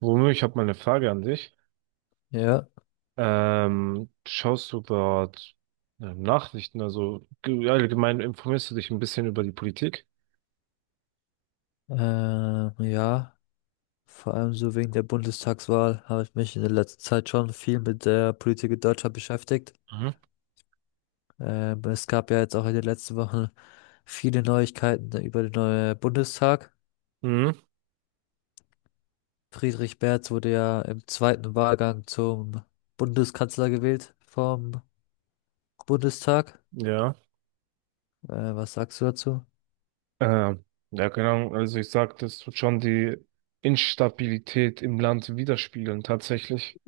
Romeo, ich habe mal eine Frage an dich. Ja, Schaust du dort Nachrichten, also allgemein informierst du dich ein bisschen über die Politik? äh, ja, vor allem so wegen der Bundestagswahl habe ich mich in der letzten Zeit schon viel mit der Politik in Deutschland beschäftigt. Mhm. Es gab ja jetzt auch in den letzten Wochen viele Neuigkeiten über den neuen Bundestag. Mhm. Friedrich Merz wurde ja im zweiten Wahlgang zum Bundeskanzler gewählt vom Bundestag. Ja. Was sagst du dazu? Ähm, ja, genau. Also ich sag, das wird schon die Instabilität im Land widerspiegeln, tatsächlich.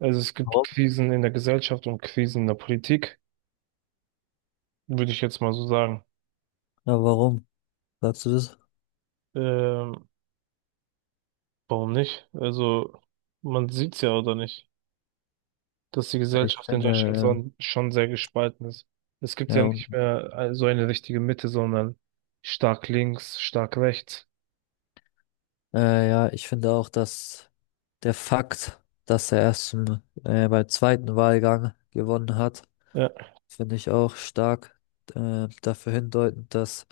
Also es gibt Warum? Krisen in der Gesellschaft und Krisen in der Politik, würde ich jetzt mal so sagen. Ja, warum sagst du das? Ähm, Warum nicht? Also man sieht's ja, oder nicht, dass die Ja, ich Gesellschaft in finde, Deutschland so schon sehr gespalten ist. Es gibt ja ja, nicht mehr so eine richtige Mitte, sondern stark links, stark rechts. Ja, ich finde auch, dass der Fakt, dass er erst im, beim zweiten Wahlgang gewonnen hat, Ja, finde ich auch stark dafür hindeutend, dass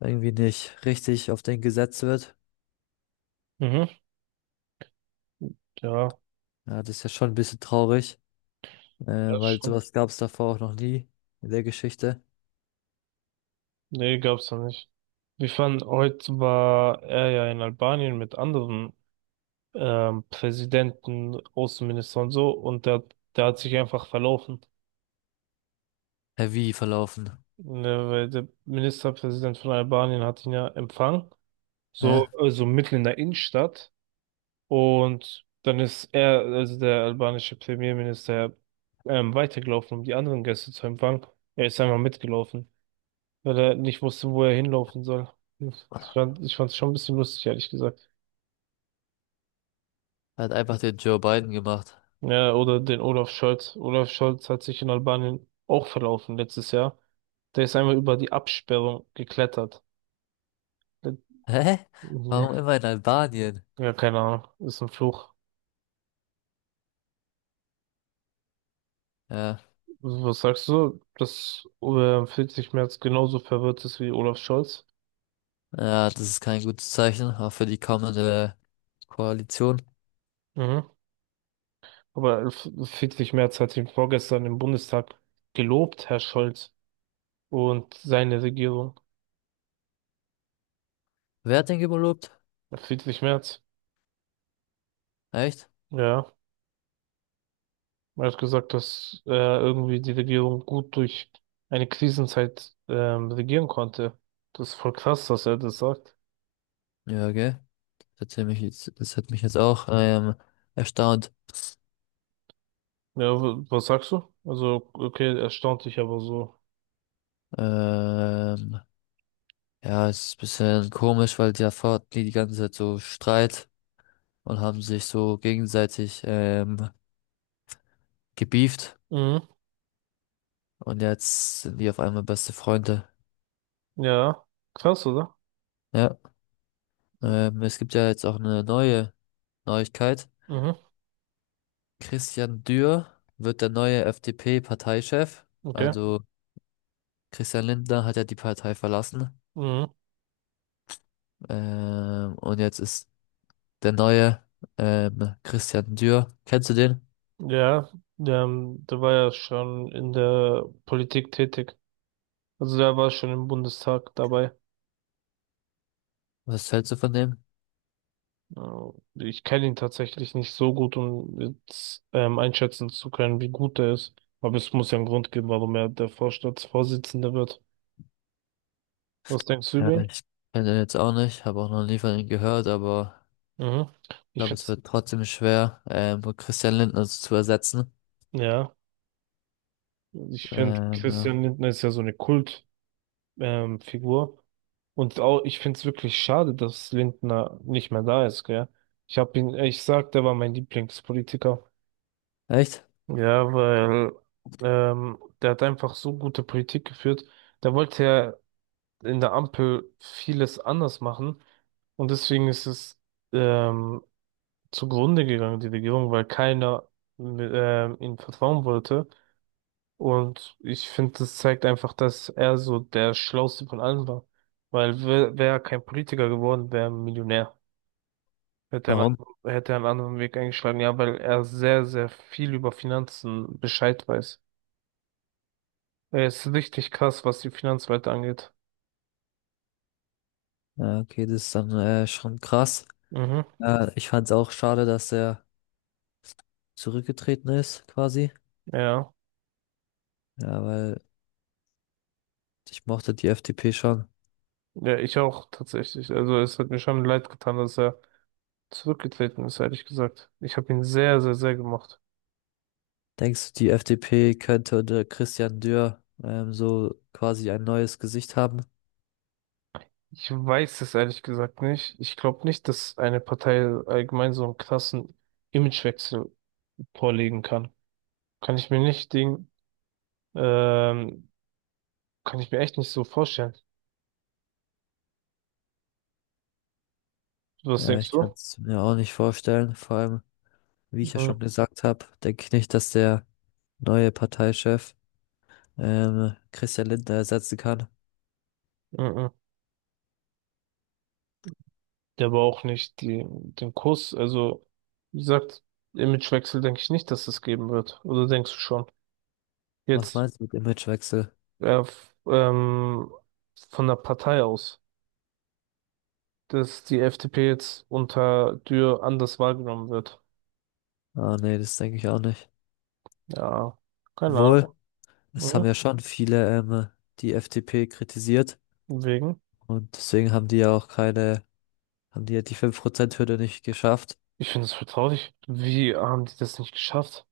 irgendwie nicht richtig auf den gesetzt wird. mhm. Ja, Ja, das ist ja schon ein bisschen traurig, äh, ja, weil schon. sowas gab es davor auch noch nie in der Geschichte. Nee, gab's noch nicht. Wir fanden, heute war er ja in Albanien mit anderen Präsidenten, Außenministern und so, und der hat sich einfach verlaufen. Hä, wie verlaufen? Ne, weil der Ministerpräsident von Albanien hat ihn ja empfangen, so, Hä? also mitten in der Innenstadt. Und dann ist er, also der albanische Premierminister, weitergelaufen, um die anderen Gäste zu empfangen. Er ist einfach mitgelaufen, weil er nicht wusste, wo er hinlaufen soll. Ich fand's schon ein bisschen lustig, ehrlich gesagt. Hat einfach den Joe Biden gemacht. Ja, oder den Olaf Scholz. Olaf Scholz hat sich in Albanien auch verlaufen letztes Jahr. Der ist einmal über die Absperrung geklettert. Hä? Warum immer in Albanien? Ja, keine Ahnung. Ist ein Fluch. Ja, Was sagst du? Das 40 März genauso verwirrt ist wie Olaf Scholz. ja, das ist kein gutes Zeichen, auch für die kommende Koalition. Mhm. Aber Friedrich Merz hat ihn vorgestern im Bundestag gelobt, Herr Scholz und seine Regierung. Wer hat den gelobt? Friedrich Merz, Echt? ja, er hat gesagt, dass irgendwie die Regierung gut durch eine Krisenzeit regieren konnte. Das ist voll krass, dass er das sagt. Ja, okay. Das hat mich jetzt auch erstaunt. Ja, was sagst du? Also, okay, erstaunt dich aber so. Ähm, ja, es ist ein bisschen komisch, weil davor hatten die die ganze Zeit so Streit und haben sich so gegenseitig gebieft Mhm, und jetzt sind die auf einmal beste Freunde. ja, krass, oder? Ja, es gibt ja jetzt auch eine neue Neuigkeit. Mhm, Christian Dürr wird der neue FDP-Parteichef. okay. Also Christian Lindner hat ja die Partei verlassen. Mhm, Und jetzt ist der neue Christian Dior. Kennst du den? ja, da war ja schon in der Politik tätig. Also der war schon im Bundestag dabei. Was hältst du von dem? Äh, Ich kenne ihn tatsächlich nicht so gut, um jetzt einschätzen zu können, wie gut er ist. Aber es muss ja einen Grund geben, warum er der Vorstandsvorsitzende wird. Was denkst du Ja, über ihn? ich kenne den jetzt auch nicht, habe auch noch nie von ihm gehört, aber Mhm. ich Ich glaube, finde, es wird trotzdem schwer, Christian Lindner zu ersetzen. ja, ich finde, Christian Ja. Lindner ist ja so eine Kult, Figur. Und auch, ich finde es wirklich schade, dass Lindner nicht mehr da ist, gell? Ich sag, der war mein Lieblingspolitiker. Echt? Ja, weil der hat einfach so gute Politik geführt. Der wollte ja in der Ampel vieles anders machen und deswegen ist es ähm, zugrunde gegangen, die Regierung, weil keiner ihm vertrauen wollte. Und ich finde, das zeigt einfach, dass er so der Schlauste von allen war. Weil wär er kein Politiker geworden, wäre er Millionär. Warum? Hätte er einen anderen Weg eingeschlagen, ja, weil er sehr, sehr viel über Finanzen Bescheid weiß. Ja, ist richtig krass, was die Finanzwelt angeht. Ja, okay, das ist dann schon krass. Mhm, Ja, ich fand es auch schade, dass er zurückgetreten ist, quasi. ja. Ja, weil ich mochte die FDP schon. Ja, ich auch tatsächlich. Also es hat mir schon leid getan, dass er zurückgetreten ist, ehrlich gesagt. Ich habe ihn sehr, sehr, sehr gemocht. Denkst du, die FDP könnte unter Christian Dürr so quasi ein neues Gesicht haben? Ich weiß es ehrlich gesagt nicht. Ich glaube nicht, dass eine Partei allgemein so einen krassen Imagewechsel vorlegen kann. Kann ich mir nicht Ding, ähm, Kann ich mir echt nicht so vorstellen. Was Ja, denkst ich kann du? es mir auch nicht vorstellen. Vor allem, wie ich ja schon Mhm. gesagt habe, denke ich nicht, dass der neue Parteichef Christian Lindner ersetzen kann. Mhm. Der aber auch nicht die, den Kuss. Also, wie gesagt, Imagewechsel denke ich nicht, dass es geben wird. Oder denkst du schon? Was Jetzt meinst du mit Imagewechsel? äh, f- ähm, von der Partei aus, dass die FDP jetzt unter Dürr anders wahrgenommen wird. Ah, nee, das denke ich auch nicht. Ja, keine Ahnung. Wohl, es haben Mhm. ja schon viele die FDP kritisiert Wegen. und deswegen haben die ja die 5% hürde nicht geschafft. Ich finde es vertraulich. Wie haben die das nicht geschafft?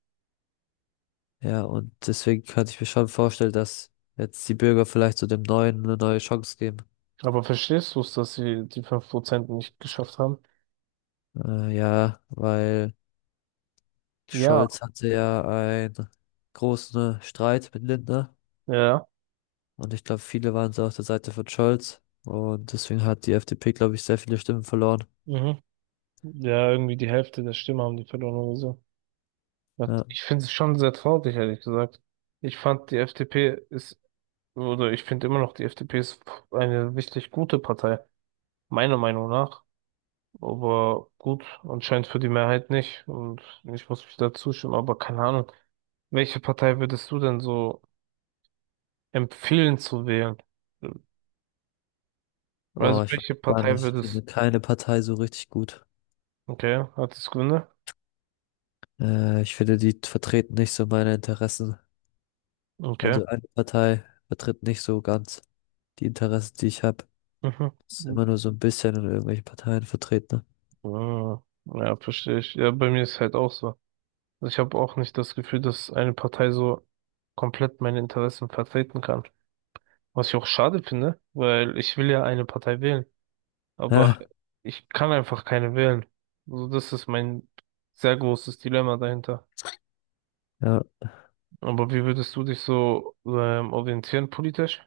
Ja, und deswegen könnte ich mir schon vorstellen, dass jetzt die Bürger vielleicht so dem Neuen eine neue Chance geben. Aber verstehst du es, dass sie die 5% nicht geschafft haben? Ja, weil Ja. Scholz hatte ja einen großen Streit mit Lindner Ja. und ich glaube, viele waren so auf der Seite von Scholz und deswegen hat die FDP, glaube ich, sehr viele Stimmen verloren. Mhm. Ja, irgendwie die Hälfte der Stimme haben die verloren oder so. Ja, Ja. ich finde es schon sehr traurig, ehrlich gesagt. Ich fand, die FDP ist, oder ich finde immer noch, die FDP ist eine richtig gute Partei, meiner Meinung nach. Aber gut, anscheinend für die Mehrheit nicht. Und ich muss mich da zustimmen, aber keine Ahnung. Welche Partei würdest du denn so empfehlen zu wählen? Also, Oh, ich weiß welche gar Partei nicht. Ich würdest, finde keine Partei so richtig gut. okay, hat es Gründe? Ich finde, die vertreten nicht so meine Interessen. Okay. Also eine Partei vertritt nicht so ganz die Interessen, die ich habe. Mhm. Ist immer nur so ein bisschen in irgendwelchen Parteien vertreten. Mhm. Ja, verstehe ich. Ja, bei mir ist halt auch so. Also ich habe auch nicht das Gefühl, dass eine Partei so komplett meine Interessen vertreten kann. Was ich auch schade finde, weil ich will ja eine Partei wählen, aber Ne? ich kann einfach keine wählen. Also das ist mein sehr großes Dilemma dahinter. Ja, Aber wie würdest du dich so orientieren politisch?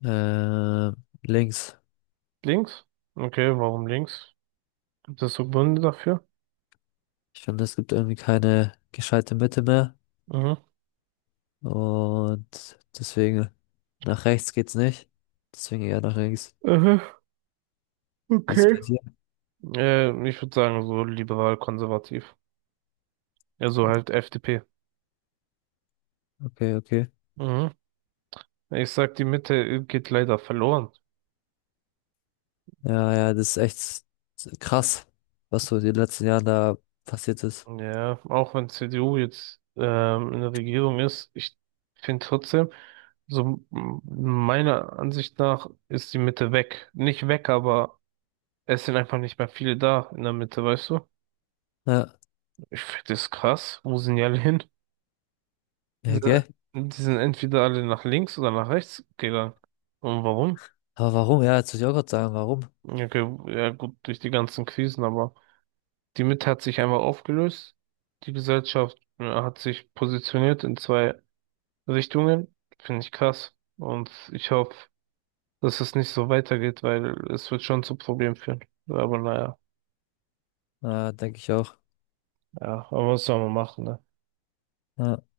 ja. Links. Links? Okay, warum links? Gibt es so Gründe dafür? Ich finde, es gibt irgendwie keine gescheite Mitte mehr. Mhm. Und deswegen nach rechts geht's nicht. Deswegen eher nach links. Aha, Wie ist es okay. bei dir? Ich würde sagen, so liberal-konservativ. Ja so halt FDP. Okay, okay. Mhm. Ich sag, die Mitte geht leider verloren. Ja, ja, das ist echt krass, was so in den letzten Jahren da passiert ist. Ja, auch wenn CDU jetzt in der Regierung ist, ich finde trotzdem, so meiner Ansicht nach ist die Mitte weg. Nicht weg, aber es sind einfach nicht mehr viele da in der Mitte, weißt du? Ja, Ich finde das krass. Wo sind die alle hin? Die ja, gell? sind, die sind entweder alle nach links oder nach rechts gegangen. Und warum? Aber warum? Ja, jetzt muss ich auch gerade sagen, warum? Okay, ja gut, durch die ganzen Krisen, aber. Die Mitte hat sich einmal aufgelöst. Die Gesellschaft hat sich positioniert in zwei Richtungen. Finde ich krass. Und ich hoffe, dass es nicht so weitergeht, weil es wird schon zu Problemen führen. Aber naja, Denke ich auch. ja, aber was soll man machen, ne? Ja.